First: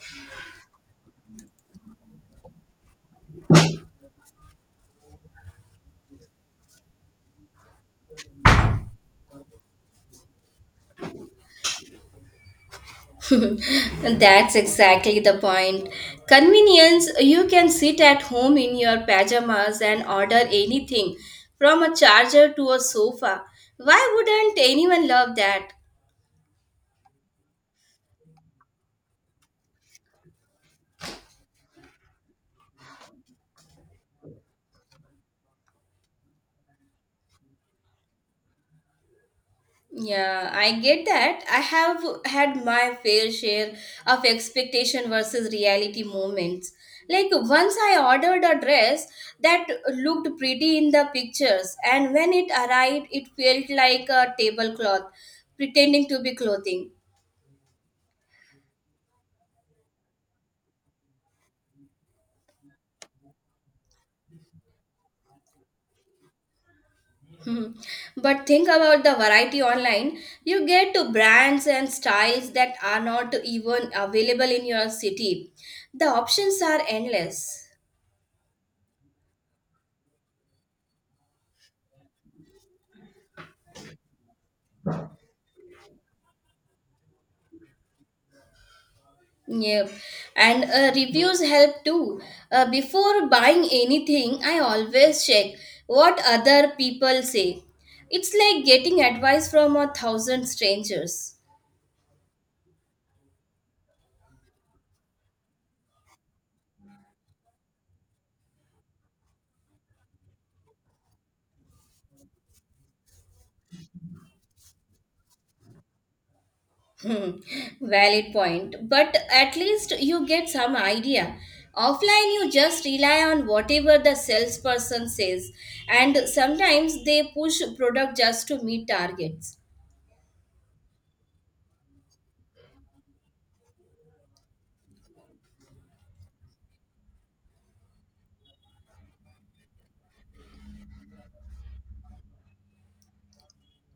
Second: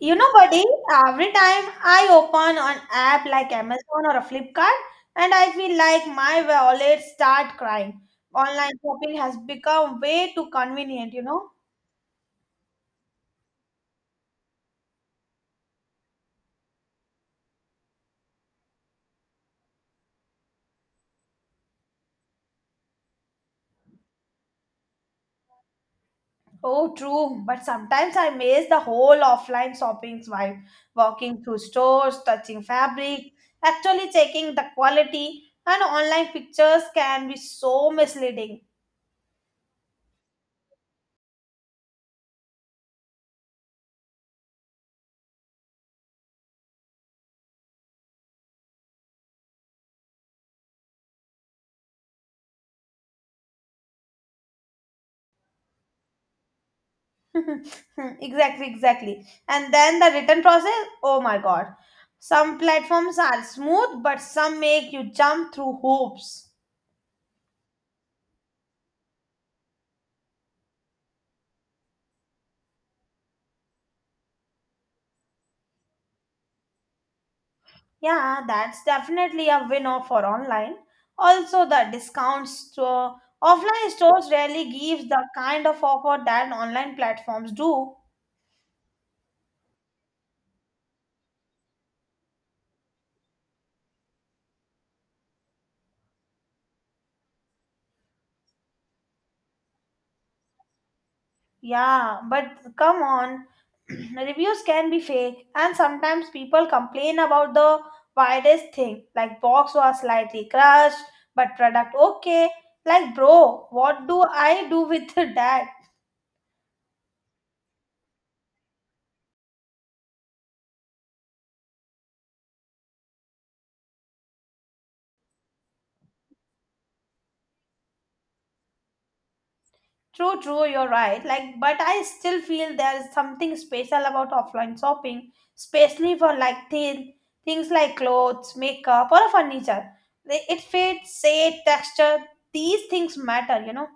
You know, buddy, every time I open an app like Amazon or a Flipkart, and I feel like my wallet start crying. Online shopping has become way too convenient, you know. That's exactly the point. Convenience, you can sit at home in your pajamas and order anything from a charger to a sofa. Why wouldn't anyone love that? Oh, true. But sometimes I miss the whole offline shopping vibe. Walking through stores, touching fabric, actually checking the quality, and online pictures can be so misleading. Yeah, I get that. I have had my fair share of expectation versus reality moments. Like once I ordered a dress that looked pretty in the pictures, and when it arrived, it felt like a tablecloth pretending to be clothing. Exactly, exactly, and then the return process, oh my god, some platforms are smooth but some make you jump through hoops. Mhm. But think about the variety online. You get to brands and styles that are not even available in your city. The options are endless. Yeah, that's definitely a winner for online. Also, the discount store, offline stores rarely gives the kind of offer that online platforms do. Yep. And reviews help too. Before buying anything, I always check what other people say. It's like getting advice from a thousand strangers. Yeah, but come on, reviews can be fake, and sometimes people complain about the weirdest thing, like box was slightly crushed, but product okay. Like, bro, what do I do with that? Hmm, Valid point. But at least you get some idea. Offline, you just rely on whatever the salesperson says, and sometimes they push product just to meet targets. True, true, you're right. Like, but I still feel there is something special about offline shopping, especially for like thin things like clothes, makeup, or furniture. It fits, shape, texture. These things matter, you know.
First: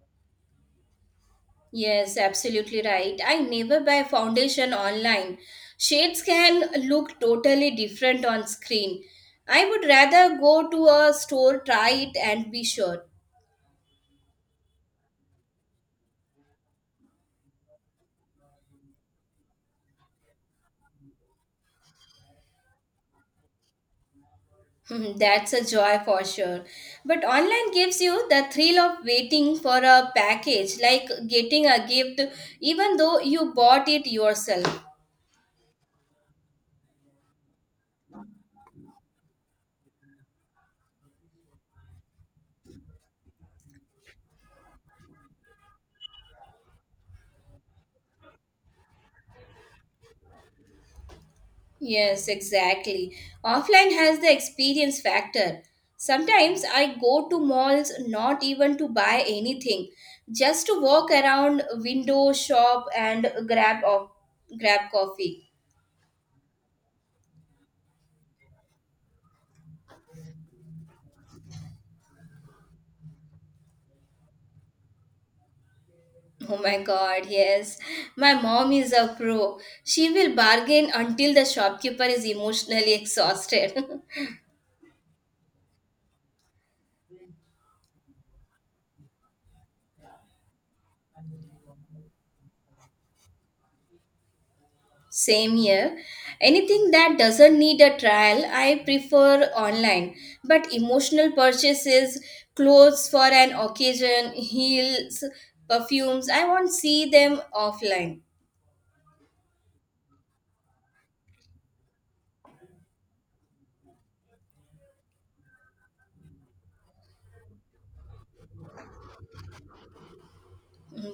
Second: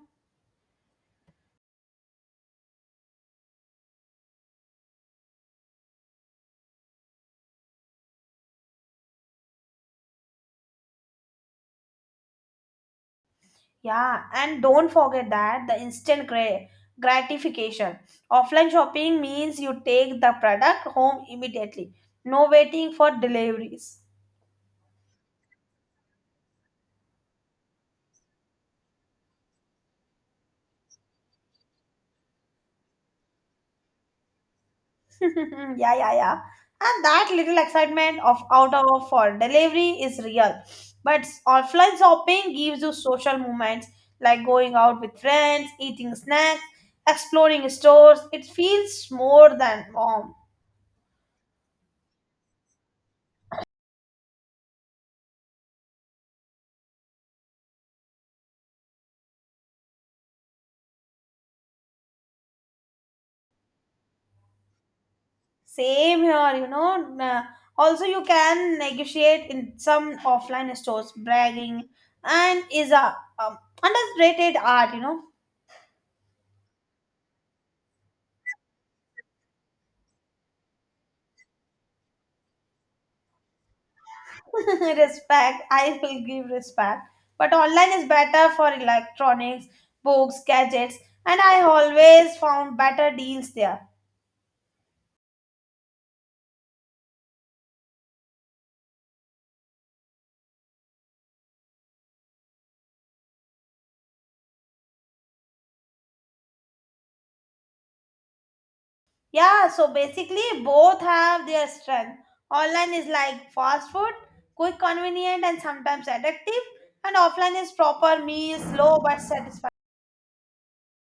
Yes, absolutely right. I never buy foundation online. Shades can look totally different on screen. I would rather go to a store, try it, and be sure. Yeah, and don't forget that the instant gratification. Offline shopping means you take the product home immediately. No waiting for deliveries. That's a joy for sure. But online gives you the thrill of waiting for a package, like getting a gift, even though you bought it yourself. Yeah, yeah, yeah. And that little excitement of out of for delivery is real. But offline shopping gives you social moments like going out with friends, eating snacks, exploring stores. It feels more than warm. Yes, exactly. Offline has the experience factor. Sometimes I go to malls not even to buy anything, just to walk around window shop and grab coffee. Same here, you know. Also, you can negotiate in some offline stores, bragging, and is a underrated art, you know. Oh my god, yes. My mom is a pro. She will bargain until the shopkeeper is emotionally exhausted. Respect, I will give respect, but online is better for electronics, books, gadgets, and I always found better deals there. Same here. Anything that doesn't need a trial, I prefer online. But emotional purchases, clothes for an occasion, heels, perfumes, I won't see them offline. Yeah, so basically, both have their strength. Online is like fast food, quick, convenient, and sometimes addictive, and offline is proper meals, slow but satisfying.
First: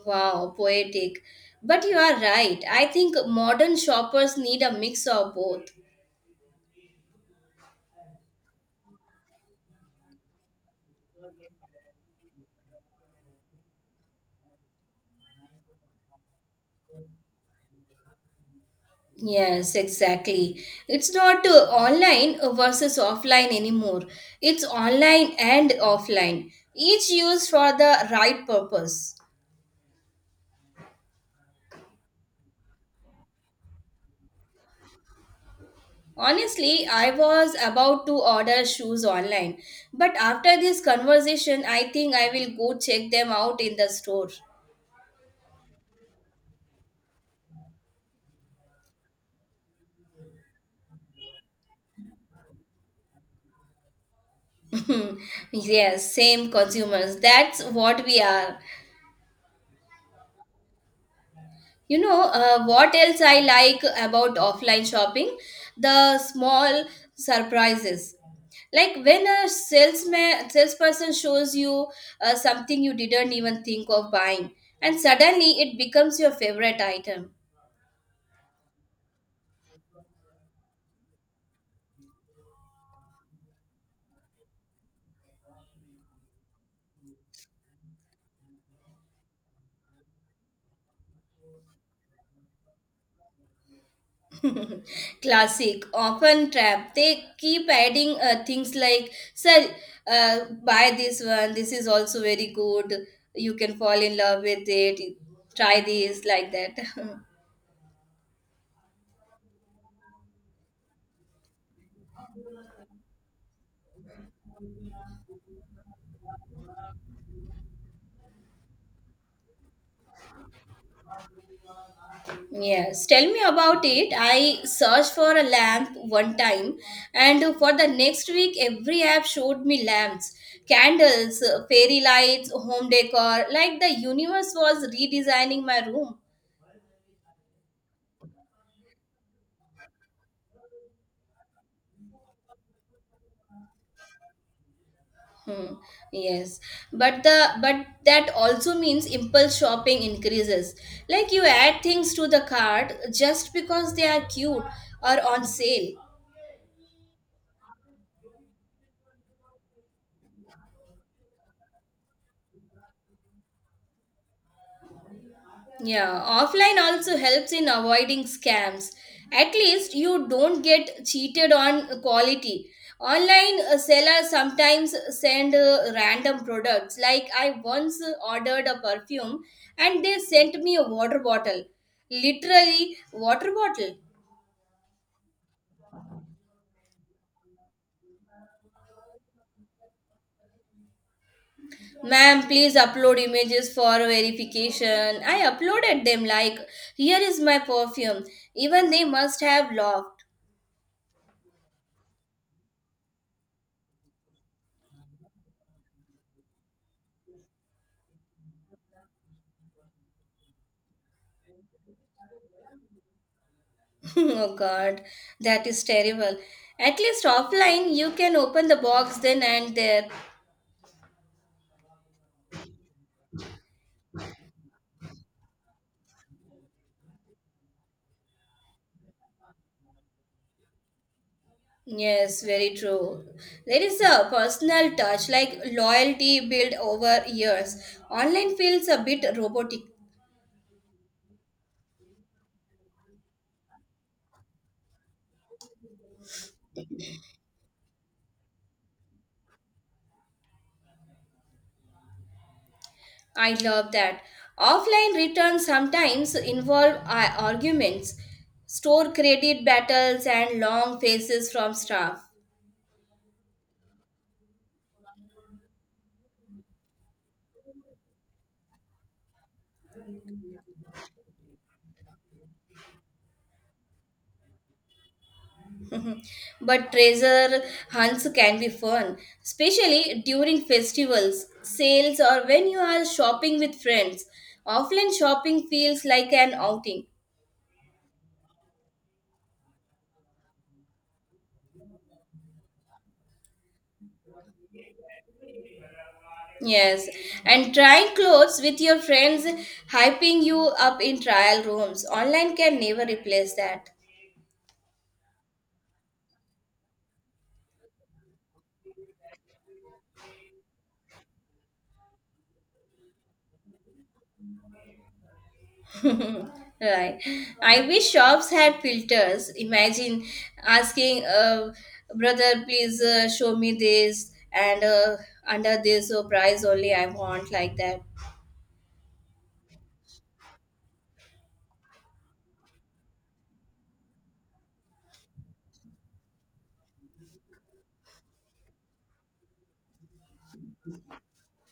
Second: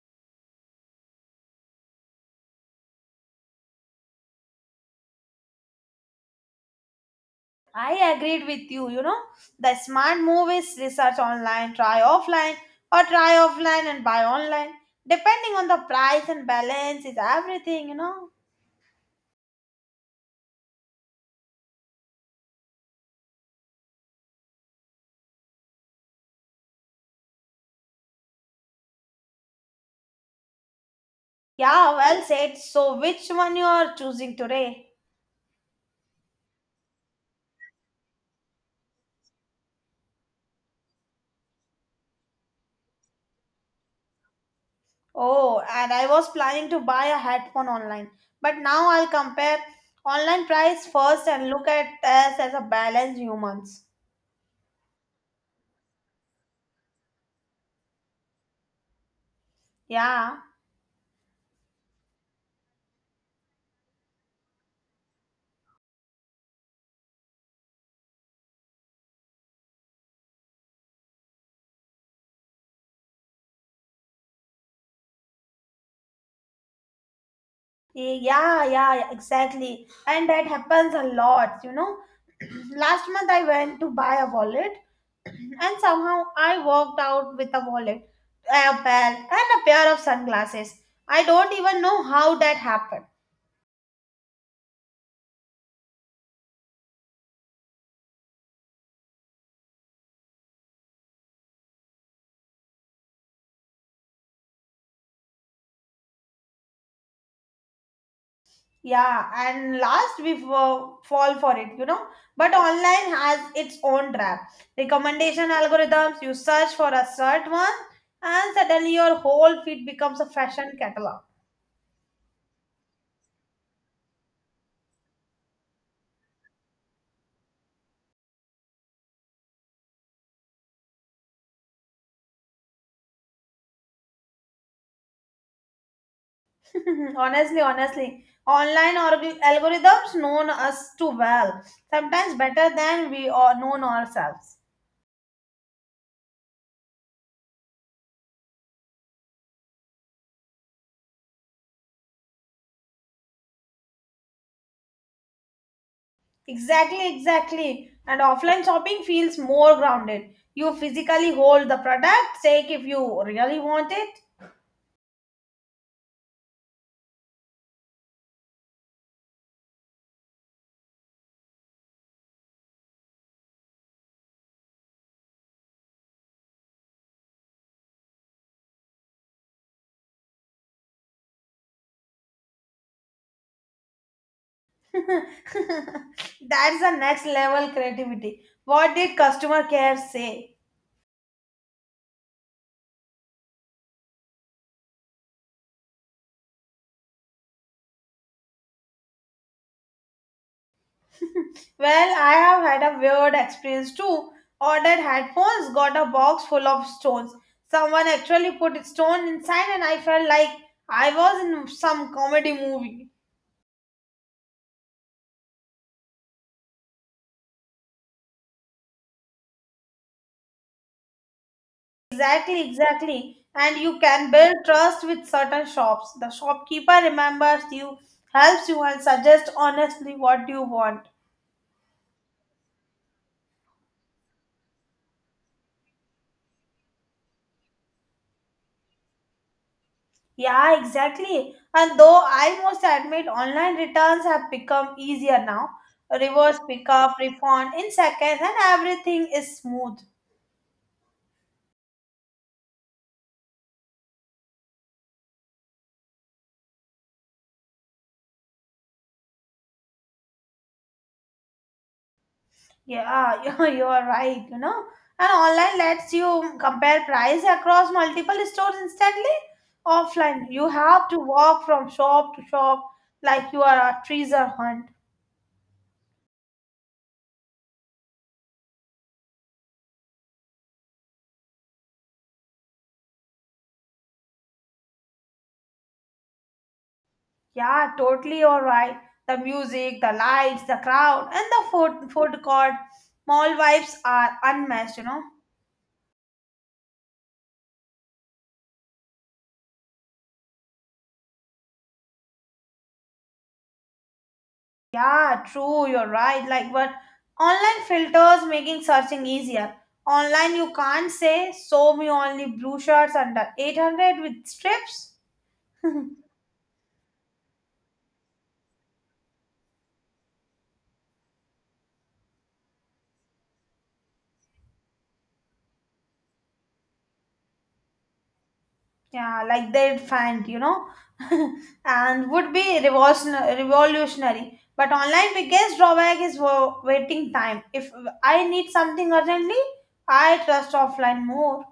Wow, poetic. But you are right. I think modern shoppers need a mix of both. I agreed with you. You know, the smart move is research online, try offline, or try offline and buy online. Depending on the price and balance is everything, you know. Yes, exactly. It's not online versus offline anymore. It's online and offline, each used for the right purpose. Yeah, well said. So, which one you are choosing today? Honestly, I was about to order shoes online, but after this conversation, I think I will go check them out in the store. Oh, and I was planning to buy a headphone online, but now I'll compare online price first and look at us as a balanced humans. Yes, same consumers. That's what we are. Yeah. You know, what else I like about offline shopping? The small surprises. Like when a salesperson shows you something you didn't even think of buying, and suddenly it becomes your favorite item. Yeah, yeah, yeah, exactly. And that happens a lot, you know. Last month I went to buy a wallet and somehow I walked out with a wallet, a belt, and a pair of sunglasses. I don't even know how that happened. Classic, often trap. They keep adding things like, sir, buy this one, this is also very good, you can fall in love with it, try this, like that. Yeah, and last we fall for it, you know. But online has its own trap. Recommendation algorithms, you search for a certain one, and suddenly your whole feed becomes a fashion catalog. Yes, tell me about it. I searched for a lamp one time, and for the next week, every app showed me lamps, candles, fairy lights, home decor. Like the universe was redesigning my room. Mhm. Honestly, honestly, online algorithms known us too well, sometimes better than we are known ourselves. Hmm. Yes, but that also means impulse shopping increases. Like you add things to the cart just because they are cute or on sale. Exactly, exactly. And offline shopping feels more grounded. You physically hold the product, check if you really want it. Yeah, offline also helps in avoiding scams. At least you don't get cheated on quality. Online sellers sometimes send random products. Like I once ordered a perfume and they sent me a water bottle. Literally, water bottle. That's the next level creativity. What did customer care say? Ma'am, please upload images for verification. I uploaded them like, here is my perfume. Even they must have laughed. Well, I have had a weird experience too. Ordered headphones, got a box full of stones. Someone actually put a stone inside, and I felt like I was in some comedy movie. Oh god, that is terrible. At least offline, you can open the box then and there. Exactly, exactly. And you can build trust with certain shops. The shopkeeper remembers you, helps you, and suggests honestly what you want. Yes, very true. There is a personal touch, like loyalty built over years. Online feels a bit robotic. Yeah, exactly. And though I must admit online returns have become easier now. Reverse pickup, refund in seconds, and everything is smooth. I love that. Offline returns sometimes involve arguments, store credit battles, and long faces from staff. Yeah, you are right, you know. And online lets you compare price across multiple stores instantly. Offline, you have to walk from shop to shop like you are a treasure hunt. Mhm. But treasure hunts can be fun, especially during festivals, sales, or when you are shopping with friends. Offline shopping feels like an outing. Yeah, totally all right. The music, the lights, the crowd, and the food court mall vibes are unmatched, you know. Yes, and trying clothes with your friends, hyping you up in trial rooms. Online can never replace that. Yeah, true, you're right. Like, but online filters making searching easier. Online, you can't say, show me only blue shirts under 800 with strips. Right. I wish shops had filters. Imagine asking, brother, please show me this, and under this price only I want like that. Yeah, like they'd find, you know, and would be revolutionary. But online biggest drawback is waiting time. If I need something urgently, I trust offline more.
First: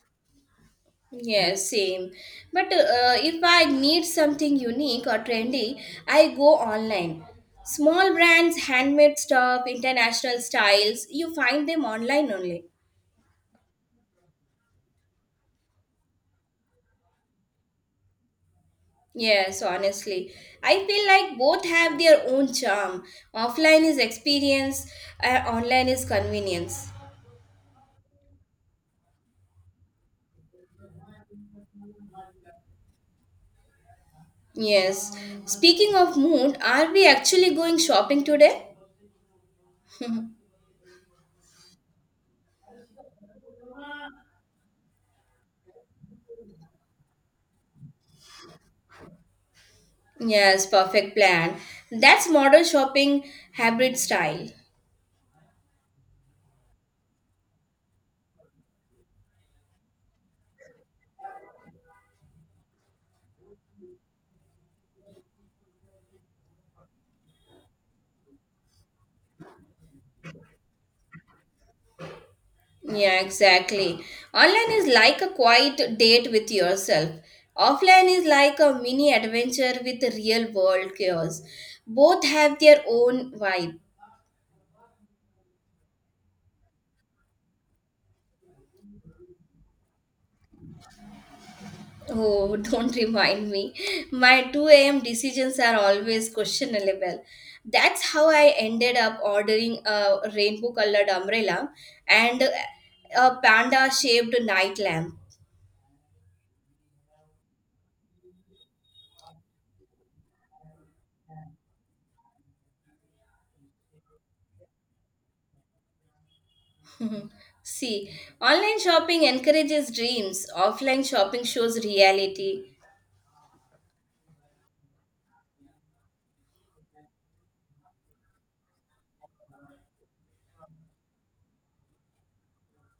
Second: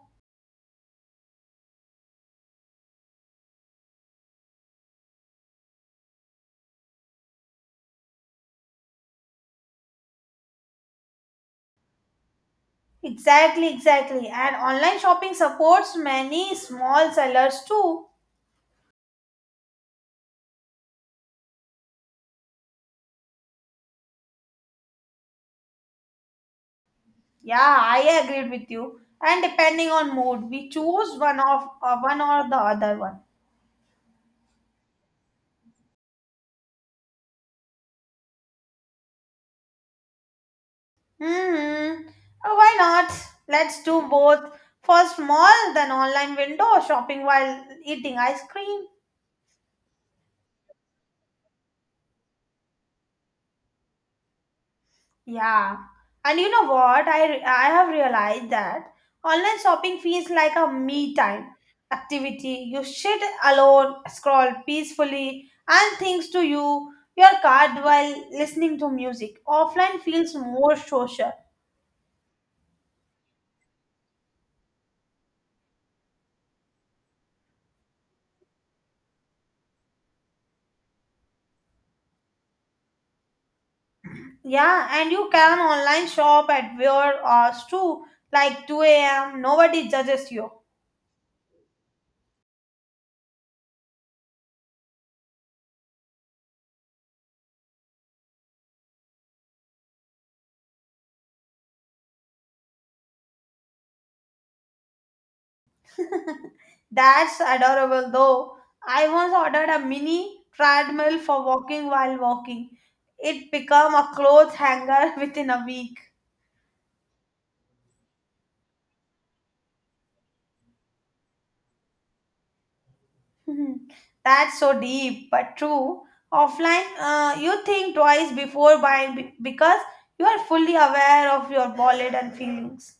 Yeah, same. But if I need something unique or trendy, I go online. Small brands, handmade stuff, international styles, you find them online only. Exactly, exactly. And online shopping supports many small sellers too. Yes, honestly. I feel like both have their own charm. Offline is experience, and online is convenience. Yeah, I agreed with you. And depending on mood, we choose one of one or the other one. Yes. Speaking of mood, are we actually going shopping today? Hmm. Oh, why not? Let's do both. First mall, then online window shopping while eating ice cream. Yes, perfect plan. That's modern shopping hybrid style. Yeah. And you know what? I have realized that online shopping feels like a me time activity. You sit alone, scroll peacefully, and things to you your card while listening to music. Offline feels more social. Yeah, exactly. Online is like a quiet date with yourself. Offline is like a mini adventure with the real world chaos. Both have their own vibe. Yeah, and you can online shop at your hours too, like 2 a.m. Nobody judges you. Oh, don't remind me. My 2 a.m. decisions are always questionable. That's how I ended up ordering a rainbow colored umbrella and a panda shaped night lamp. That's adorable though. I once ordered a mini treadmill for walking while walking. It became a clothes hanger within a week. See, online shopping encourages dreams, offline shopping shows reality. That's so deep but true. Offline, you think twice before buying because you are fully aware of your wallet and feelings.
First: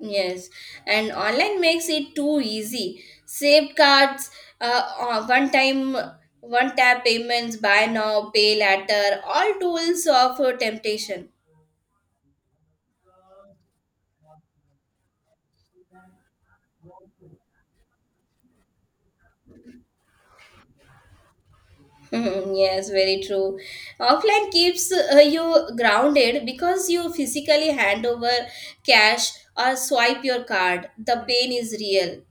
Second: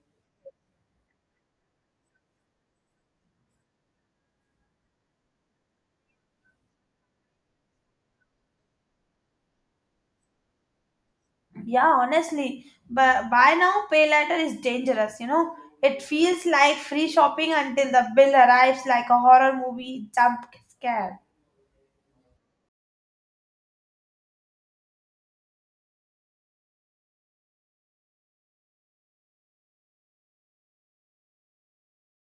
Yes, and online makes it too easy. Save cards, one time, one tap payments, buy now, pay later, all tools of temptation. Yeah, honestly, but buy now, pay later is dangerous, you know. It feels like free shopping until the bill arrives like a horror movie jump scare. Mhm, yes, very true. Offline keeps you grounded because you physically hand over cash or swipe your card. The pain is real.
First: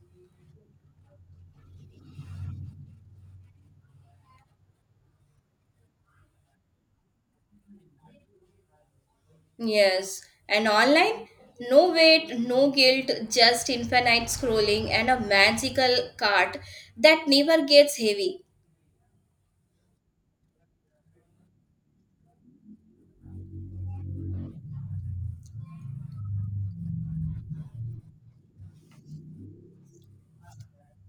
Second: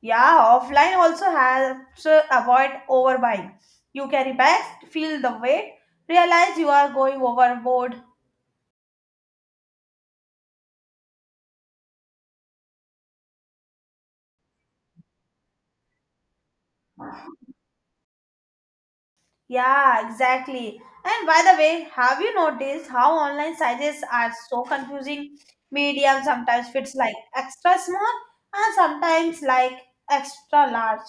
Yeah, offline also helps to avoid overbuying. You carry bags, feel the weight, realize you are going overboard. Yes, and online, no wait, no guilt, just infinite scrolling and a magical cart that never gets heavy. Yeah, exactly. And by the way, have you noticed how online sizes are so confusing? Medium sometimes fits like extra small and sometimes like extra large.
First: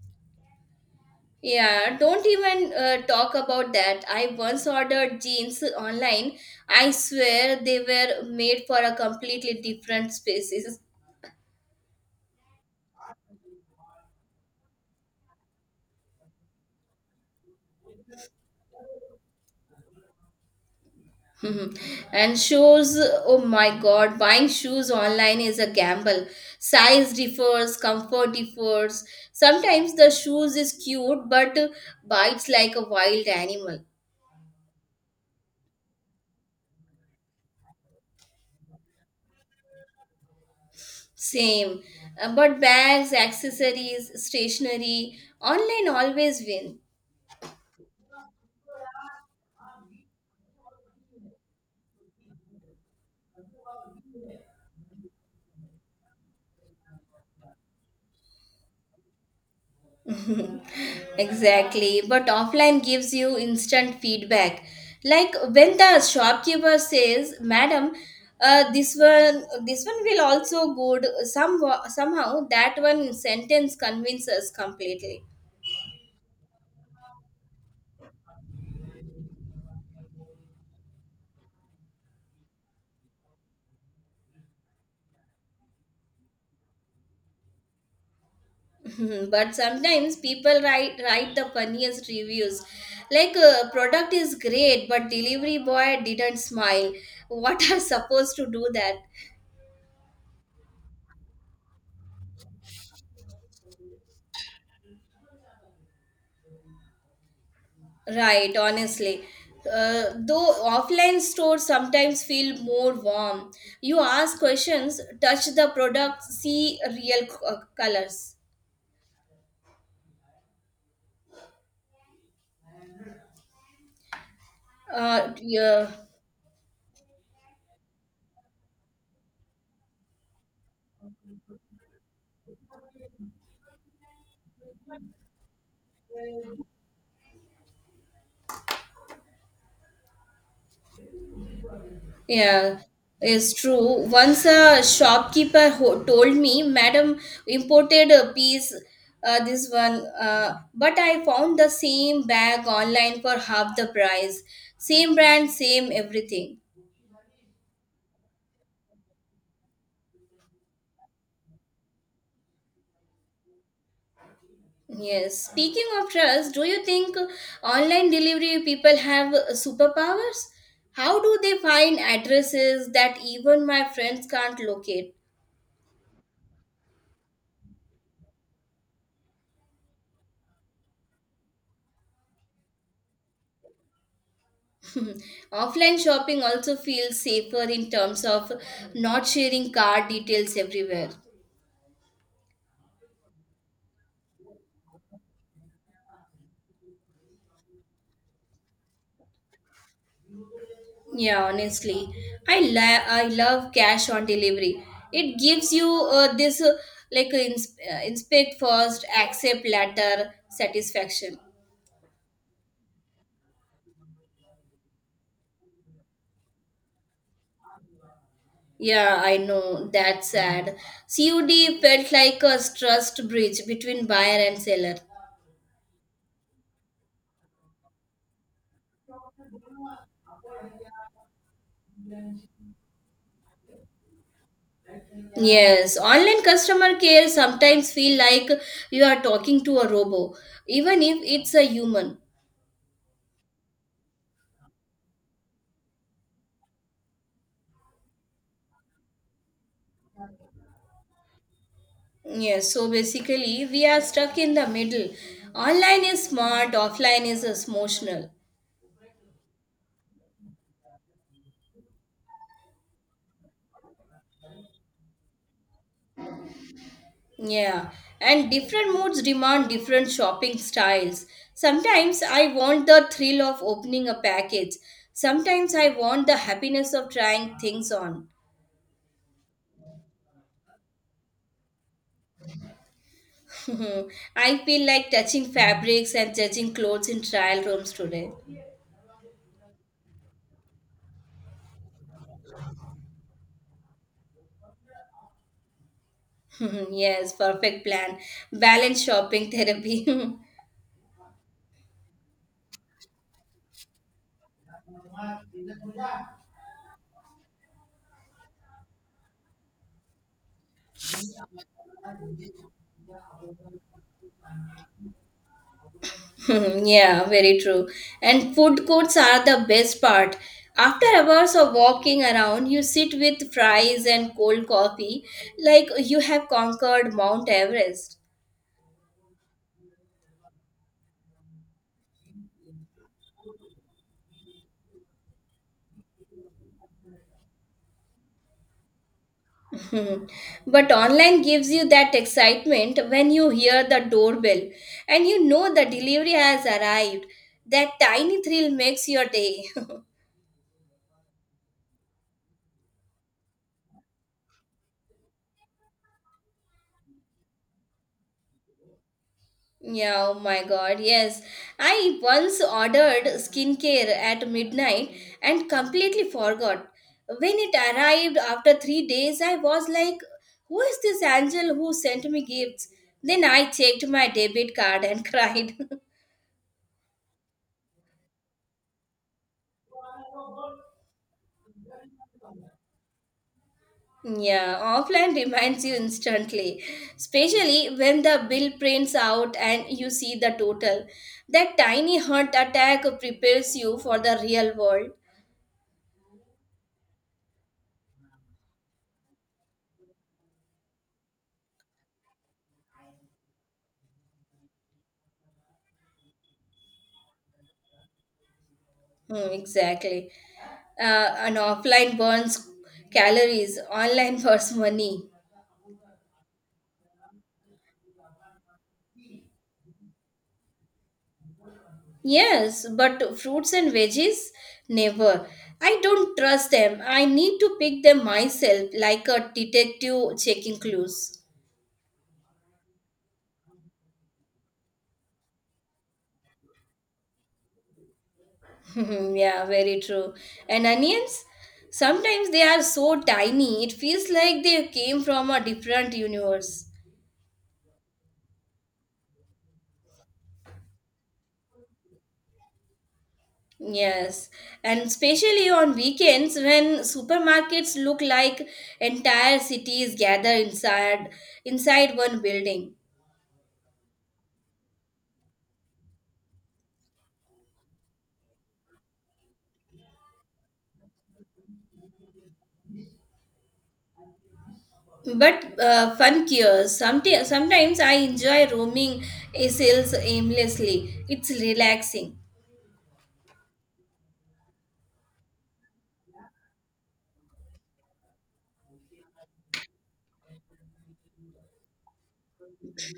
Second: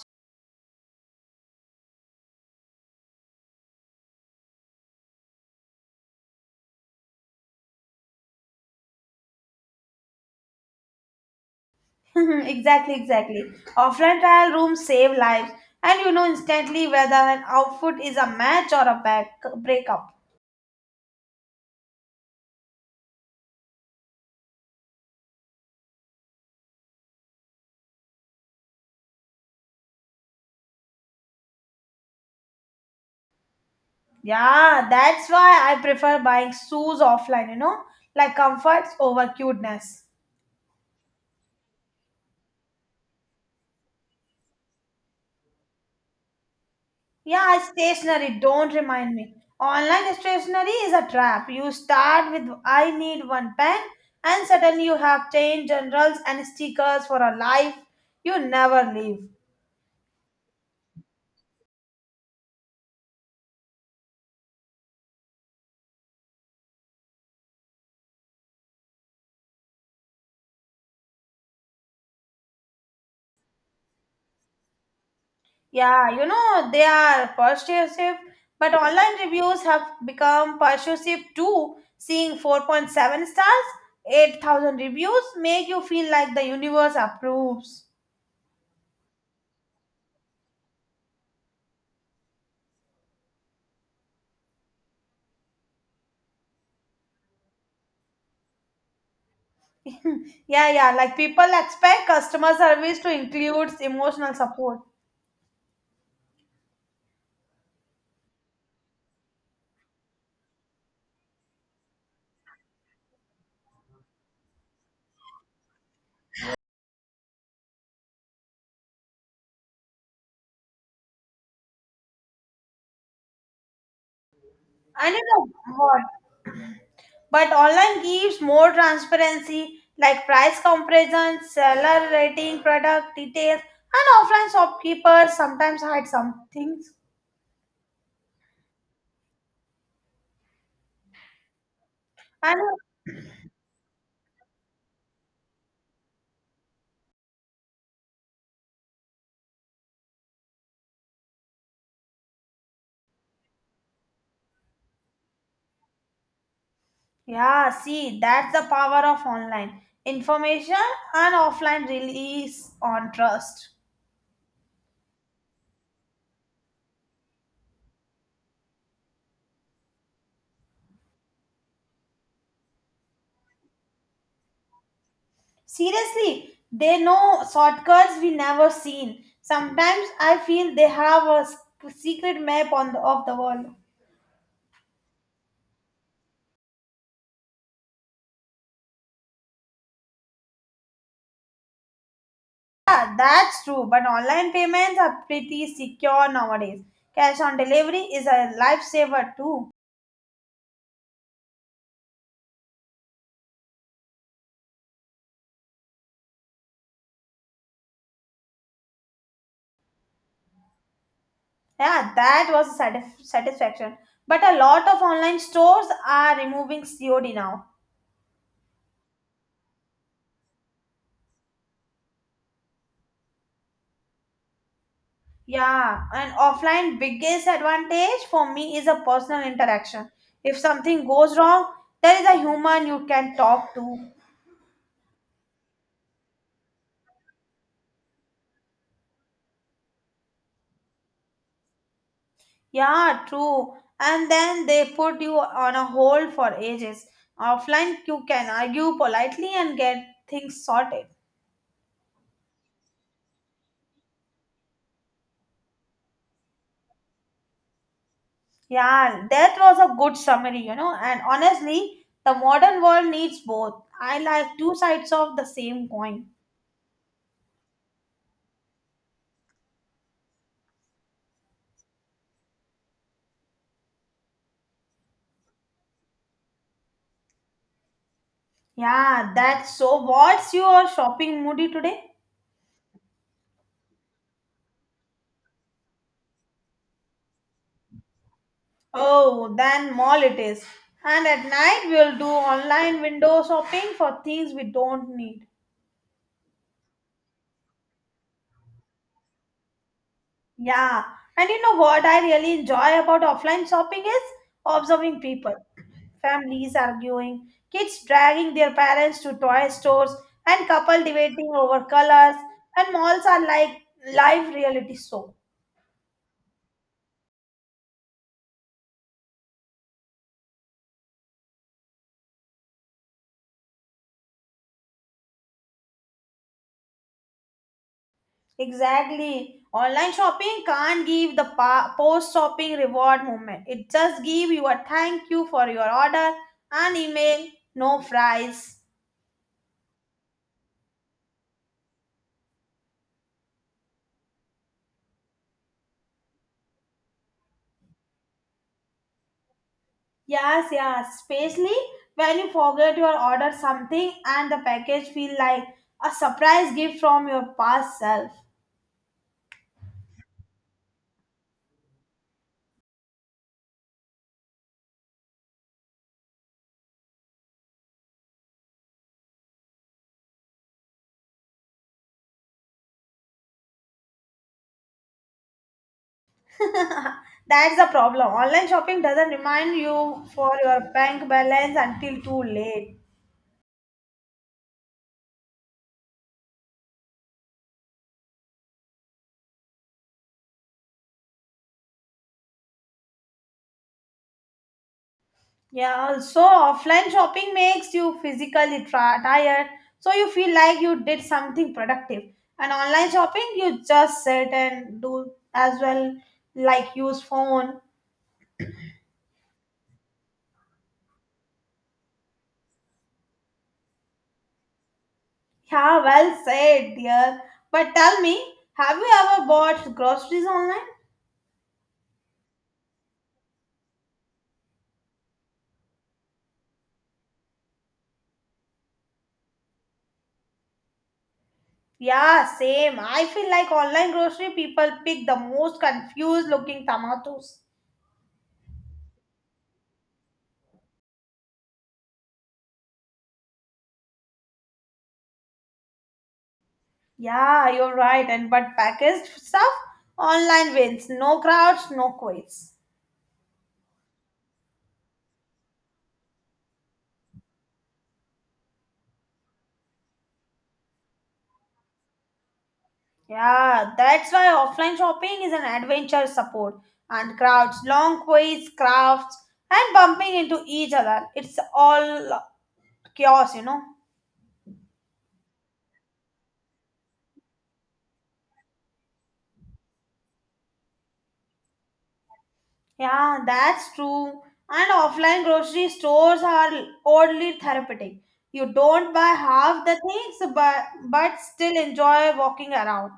Yeah, don't even talk about that. I once ordered jeans online. I swear they were made for a completely different spaces. Mhm, exactly, exactly. Offline trial rooms save lives, and you know instantly whether an outfit is a match or a back breakup. Mhm. And shoes, oh my God, buying shoes online is a gamble. Size differs, comfort differs. Sometimes the shoes is cute but bites like a wild animal. Yeah, that's why I prefer buying shoes offline. You know, like comforts over cuteness. Same. But bags, accessories, stationery, online always win. Yeah, stationery. Don't remind me. Online stationery is a trap. You start with I need one pen, and suddenly you have ten generals and stickers for a life you never leave. Exactly, but offline gives you instant feedback. Like when the shopkeeper says, "Madam, this one will also good." Somehow that one sentence convinces completely. Yeah, you know, they are persuasive, but online reviews have become persuasive too. Seeing 4.7 stars, 8,000 reviews make you feel like the universe approves. Mhm. But sometimes people write the funniest reviews, like product is great, but delivery boy didn't smile. What are supposed to do that? Yeah, yeah, like people expect customer service to include emotional support. Right, honestly. Though offline stores sometimes feel more warm. You ask questions, touch the product, see real colors. And you know Yeah, what? But online gives more transparency like price comparison, seller rating, product details, and offline shopkeepers sometimes hide some things. And yeah, it's true. Once a shopkeeper told me, Madam imported a piece, this one, but I found the same bag online for half the price. Same brand, same everything. yeah, see, that's the power of online. Information and offline release on trust. Yes. Speaking of trust, do you think online delivery people have superpowers? How do they find addresses that even my friends can't locate? Seriously, they know shortcuts we never seen. Sometimes I feel they have a secret map on of the world. Offline shopping also feels safer in terms of not sharing card details everywhere. Yeah, that's true, but online payments are pretty secure nowadays. Cash on delivery is a lifesaver too. Yeah, honestly, I love cash on delivery. It gives you this like inspect first, accept later satisfaction. Yeah, that was a satisfaction. But a lot of online stores are removing COD now. Yeah, I know. That's sad. COD felt like a trust bridge between buyer and seller. Yeah, and offline biggest advantage for me is a personal interaction. If something goes wrong, there is a human you can talk to. Yes, online customer care sometimes feel like you are talking to a robot, even if it's a human. Yeah, true. And then they put you on a hold for ages. Offline, you can argue politely and get things sorted. Yes, so basically we are stuck in the middle. Online is smart, offline is emotional. Yeah, that was a good summary, you know. And honestly, the modern world needs both. I like two sides of the same coin. Yeah, and different moods demand different shopping styles. Sometimes I want the thrill of opening a package. Sometimes I want the happiness of trying things on. Yeah, that's so. What's your shopping moody today? I feel like touching fabrics and judging clothes in trial rooms today. Oh, then mall it is. And at night we'll do online window shopping for things we don't need. Yes, perfect plan. Balance shopping therapy. Yeah. And you know what I really enjoy about offline shopping is observing people. Families arguing, kids dragging their parents to toy stores, and couple debating over colors. And malls are like live reality show. Yeah, very true. And food courts are the best part. After hours of walking around, you sit with fries and cold coffee like you have conquered Mount Everest. Exactly. Online shopping can't give the post shopping reward moment. It just give you a thank you for your order, an email, no fries. Hmm. But online gives you that excitement when you hear the doorbell and you know the delivery has arrived. That tiny thrill makes your day. Yes, yes. Especially when you forget your order something and the package feel like a surprise gift from your past self. Yeah, oh my god, yes. I once ordered skincare at midnight and completely forgot. When it arrived after 3 days, I was like, who is this angel who sent me gifts? Then I checked my debit card and cried. That's the problem. Online shopping doesn't remind you for your bank balance until too late. Yeah, offline reminds you instantly, especially when the bill prints out and you see the total. That tiny heart attack prepares you for the real world. Yeah, also offline shopping makes you physically tired, so you feel like you did something productive. And online shopping, you just sit and do as well, like use phone. Hmm, exactly. An offline burns calories, online burns money. Yeah, well said, dear. But tell me, have you ever bought groceries online? Yes, but fruits and veggies, never. I don't trust them. I need to pick them myself, like a detective checking clues. Yeah, same. I feel like online grocery people pick the most confused looking tomatoes. Yeah, very true. And onions? Sometimes they are so tiny, it feels like they came from a different universe. Yeah, you're right. And but packaged stuff online wins. No crowds, no quiz. Yes, and especially on weekends when supermarkets look like entire cities gather inside one building. Yeah, that's why offline shopping is an adventure support and crowds, long queues, crafts, and bumping into each other. It's all chaos, you know. But fun cures. Sometimes I enjoy roaming sales aimlessly. It's relaxing. Yeah, that's true. And offline grocery stores are oddly therapeutic. You don't buy half the things, but still enjoy walking around.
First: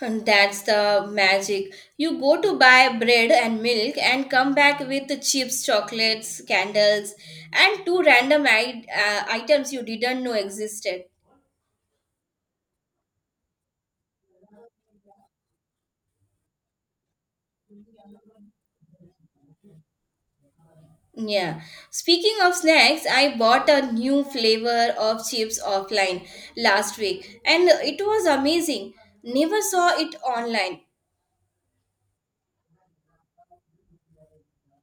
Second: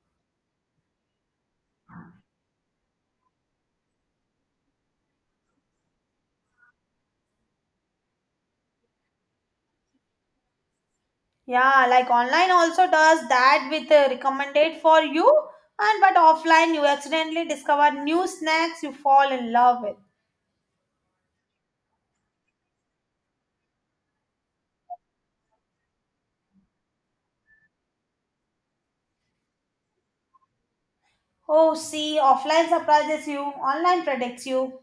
And that's the magic. You go to buy bread and milk and come back with the chips, chocolates, candles, and two random items you didn't know existed. Yeah, like online also does that with recommended for you, and but offline you accidentally discover new snacks you fall in love with. Yeah. Speaking of snacks, I bought a new flavor of chips offline last week and it was amazing. Never saw it online. Oh, see, offline surprises you, online predicts you.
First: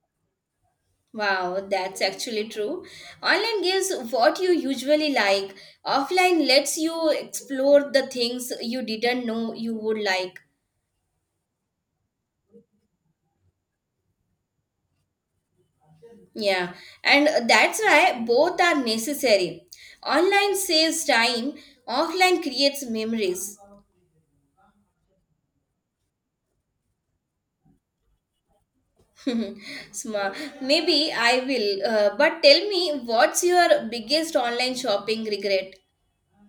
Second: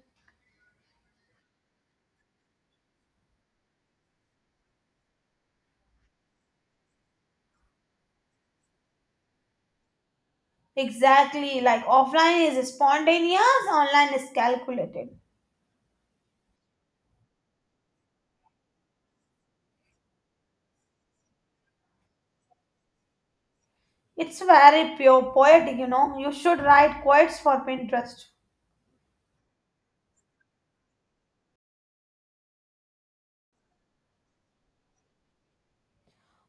Wow, that's actually true. Online gives what you usually like. Offline lets you explore the things you didn't know you would like. Exactly, like offline is spontaneous, online is calculated. Yeah, and that's why both are necessary. Online saves time, offline creates memories. It's very pure poetic, you know. You should write quotes for Pinterest. Smart. Maybe I will. But tell me, what's your biggest online shopping regret?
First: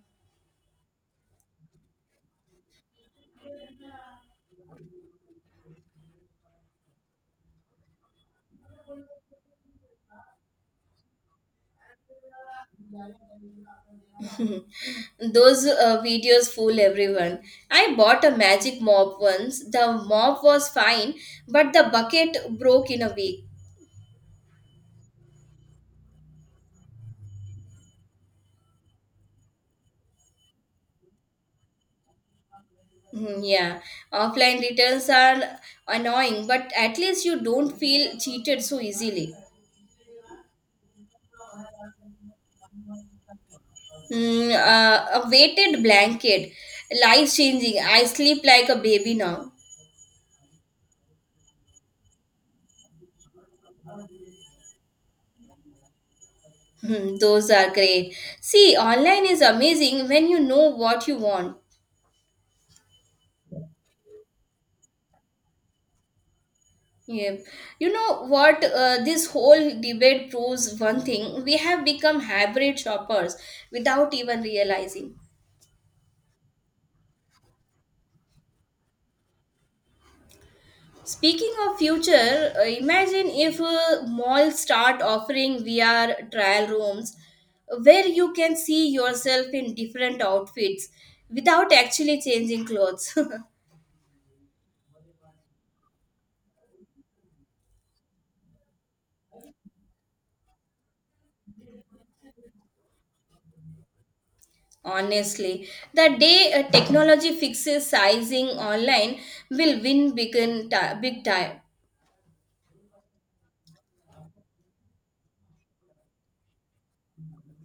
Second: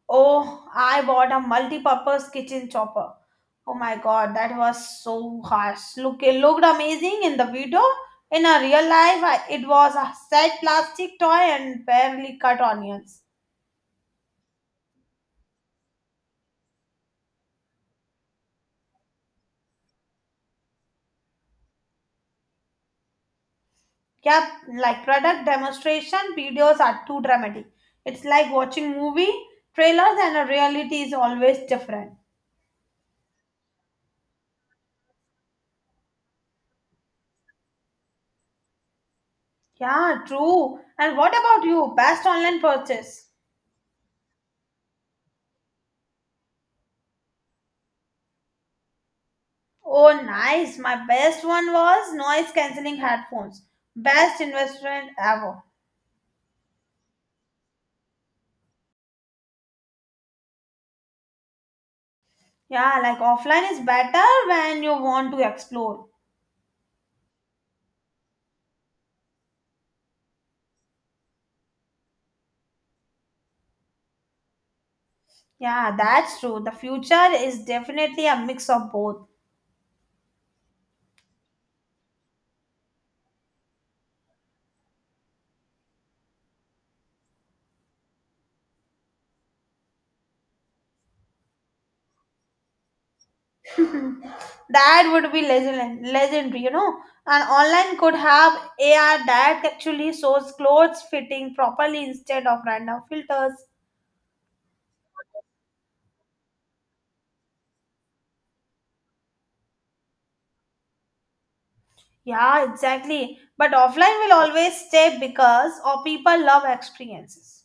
Oh, I bought a multi-purpose kitchen chopper. Oh my god, that was so harsh. Look, it looked amazing in the video. In a real life, it was a sad plastic toy and barely cut onions. Those videos fool everyone. I bought a magic mop once. The mop was fine, but the bucket broke in a week. Yeah, like product demonstration videos are too dramatic. It's like watching movie trailers and the reality is always different. Hmm, yeah, offline returns are annoying, but at least you don't feel cheated so easily. Yeah, true. And what about you? Best online purchase? Hmm. A weighted blanket, life changing. I sleep like a baby now. Oh, nice. My best one was noise cancelling headphones. Best investment ever. Hmm. Those are great. See, online is amazing when you know what you want. Yeah, like offline is better when you want to explore. Yeah. You know what? This whole debate proves one thing we have become hybrid shoppers without even realizing. Yeah, that's true. The future is definitely a mix of both. Speaking of future, imagine if malls start offering VR trial rooms where you can see yourself in different outfits without actually changing clothes. That would be legendary, you know. And online could have AR that actually shows clothes fitting properly instead of random filters. Honestly, the day technology fixes sizing online will win big, big time. Yeah, exactly. But offline will always stay because or people love experiences.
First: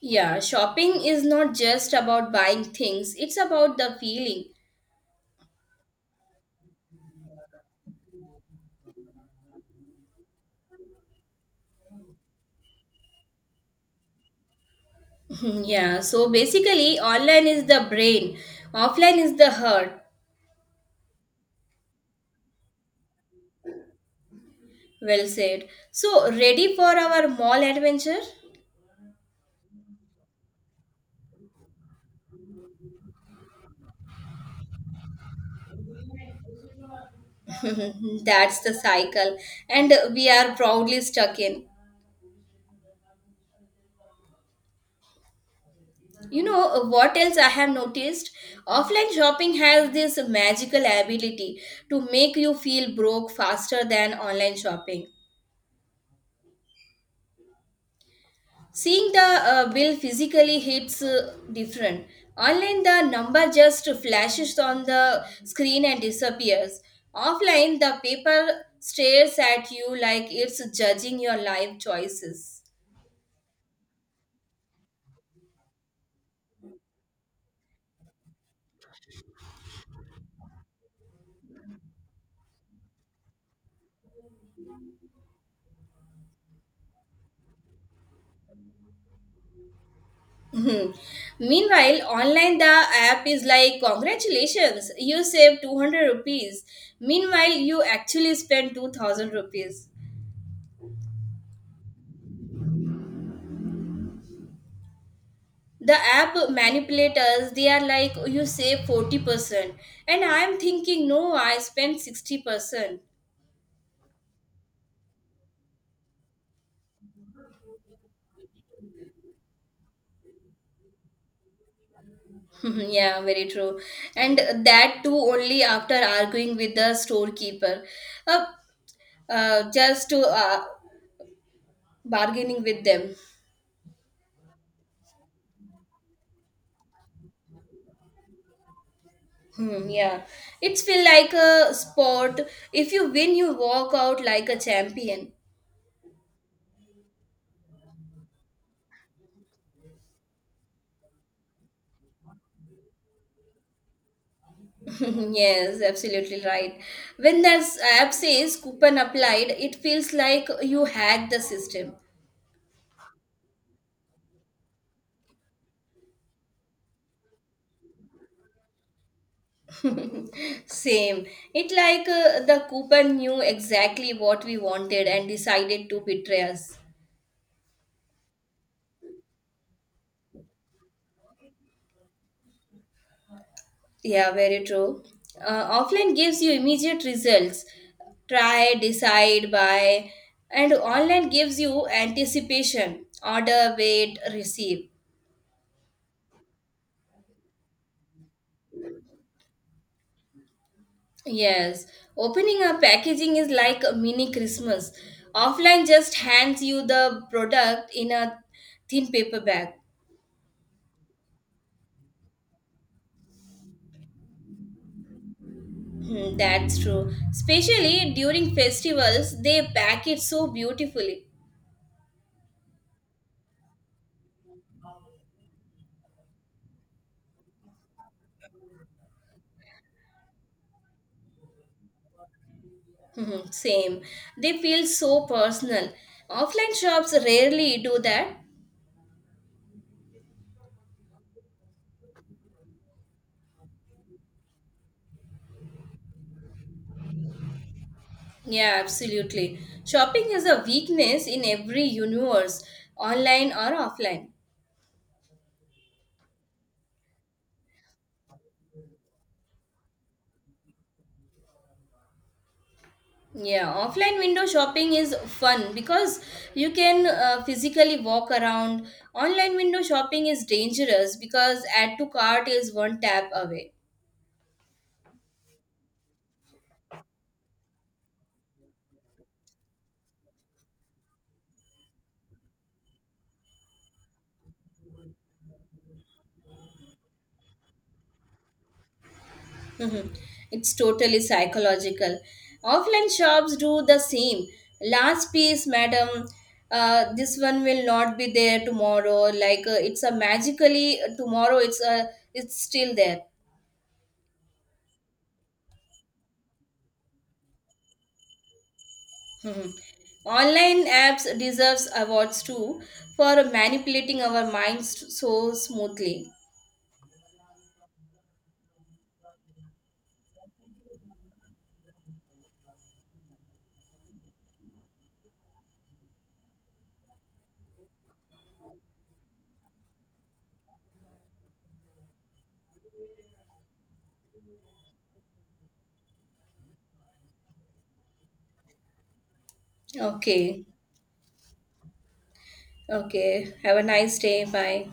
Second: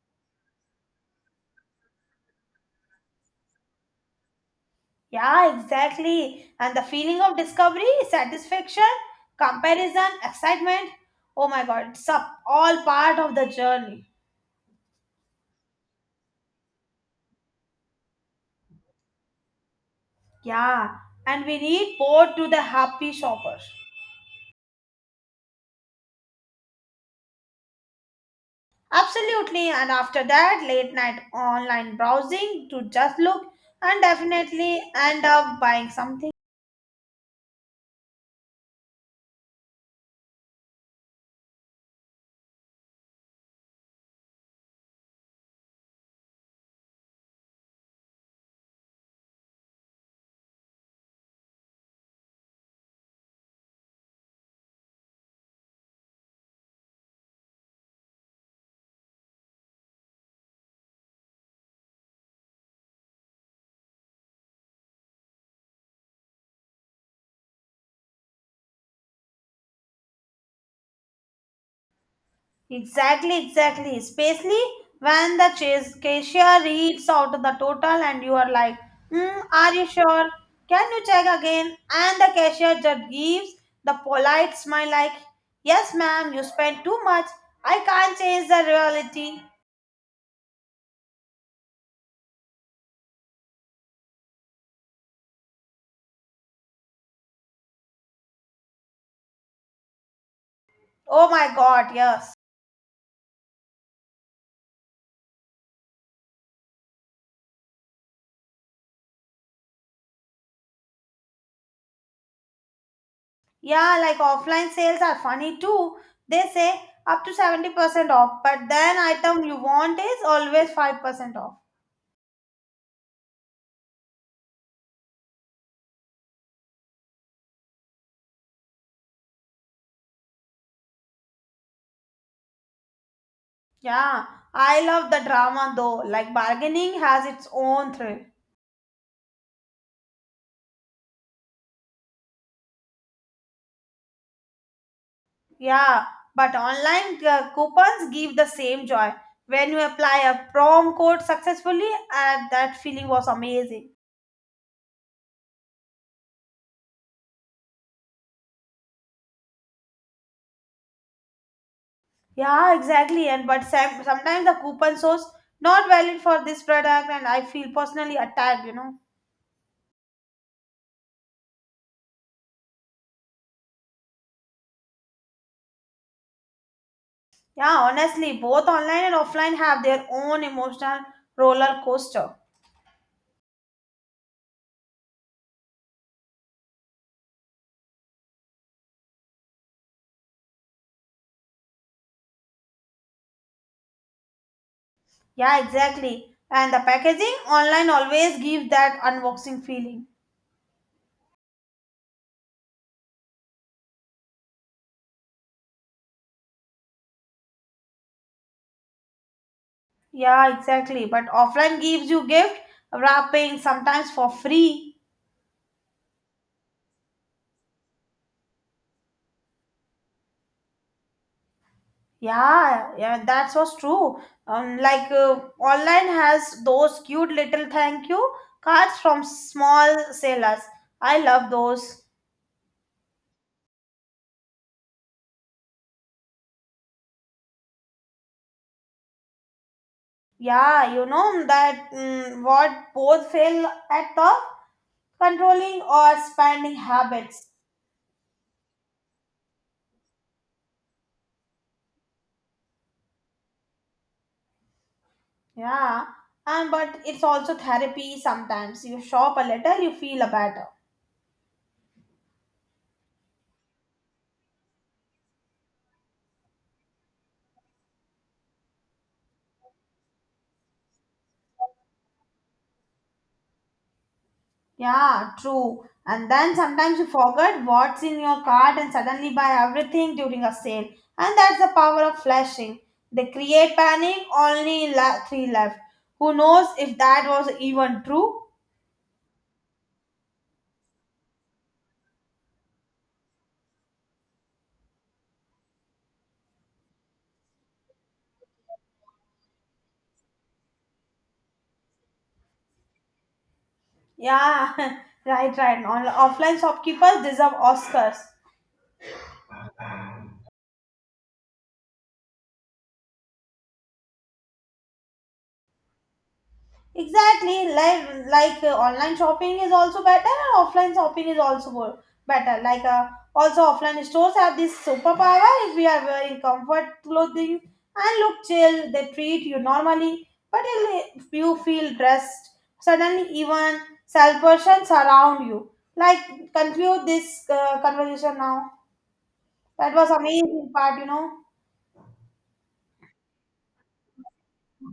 Yeah, shopping is not just about buying things, it's about the feeling. Yeah, exactly. And the feeling of discovery, satisfaction, comparison, excitement. Oh my god, it's up all part of the journey. Yeah, so basically, online is the brain, offline is the heart. Yeah, and we need both to the happy shoppers. Well said. So, ready for our mall adventure? Absolutely, and after that, late night online browsing to just look and definitely end up buying something. That's the cycle, and we are proudly stuck in. You know what else I have noticed? Offline shopping has this magical ability to make you feel broke faster than online shopping. Seeing the bill physically hits different. Online, the number just flashes on the screen and disappears. Offline, the paper stares at you like it's judging your life choices. Exactly, exactly. Especially when the chase cashier reads out the total and you are like, mm, are you sure? Can you check again? And the cashier just gives the polite smile, like, yes, ma'am, you spent too much. I can't change the reality. Mhm. Meanwhile, online the app is like congratulations, you saved 200 rupees. Meanwhile, you actually spent 2000 rupees. Oh my god, yes. The app manipulators, they are like you save 40% and I am thinking no, I spent 60%. Yeah, like offline sales are funny too. They say up to 70% off, but then item you want is always 5% off. Yeah, very true. And that too only after arguing with the storekeeper. Uh, just to bargaining with them. Yeah, I love the drama though. Like bargaining has its own thrill. Hmm, yeah, it's feel like a sport. If you win, you walk out like a champion. Yeah, but online coupons give the same joy. When you apply a prom code successfully, and that feeling was amazing. Yes, absolutely right. When that app says coupon applied, it feels like you hacked the system. Yeah, exactly. And but sometimes the coupon shows not valid for this product, and I feel personally attacked, you know. Same. It like the coupon knew exactly what we wanted and decided to betray us. Yeah, honestly, both online and offline have their own emotional roller coaster. Yeah, very true. Offline gives you immediate results. Try, decide, buy, and online gives you anticipation. Order, wait, receive. Yeah, exactly. And the packaging online always gives that unboxing feeling. Yes, opening a packaging is like a mini Christmas. Offline just hands you the product in a thin paper bag. Yeah, exactly. But offline gives you gift wrapping sometimes for free. Hmm, that's true. Especially during festivals, they pack it so beautifully. Yeah, yeah, that was true. Like online has those cute little thank you cards from small sellers. I love those. Mhm, same. They feel so personal. Offline shops rarely do that. Yeah, you know that mm, what both fail at the controlling or spending habits. Yeah, absolutely. Shopping is a weakness in every universe, online or offline. Yeah, and but it's also therapy sometimes. You shop a little, you feel a better. Yeah, offline window shopping is fun because you can physically walk around. Online window shopping is dangerous because add to cart is one tap away. Yeah, true. And then sometimes you forget what's in your cart and suddenly buy everything during a sale. And that's the power of flashing. They create panic, only three left. Who knows if that was even true? Mhm. It's totally psychological. Offline shops do the same. Last piece, madam. This one will not be there tomorrow. Like it's a magically tomorrow. It's still there. Yeah, right, right. On, offline shopkeepers deserve Oscars. Mhm. Online apps deserves awards too for manipulating our minds so smoothly. Exactly, like online shopping is also better, and offline shopping is also better. Like also offline stores have this superpower. If we are wearing comfort clothing and look chill, they treat you normally. But if you feel dressed, suddenly even self persons around you. Like conclude this conversation now. That was Okay. amazing part, you know. Okay. Have a nice day. Bye.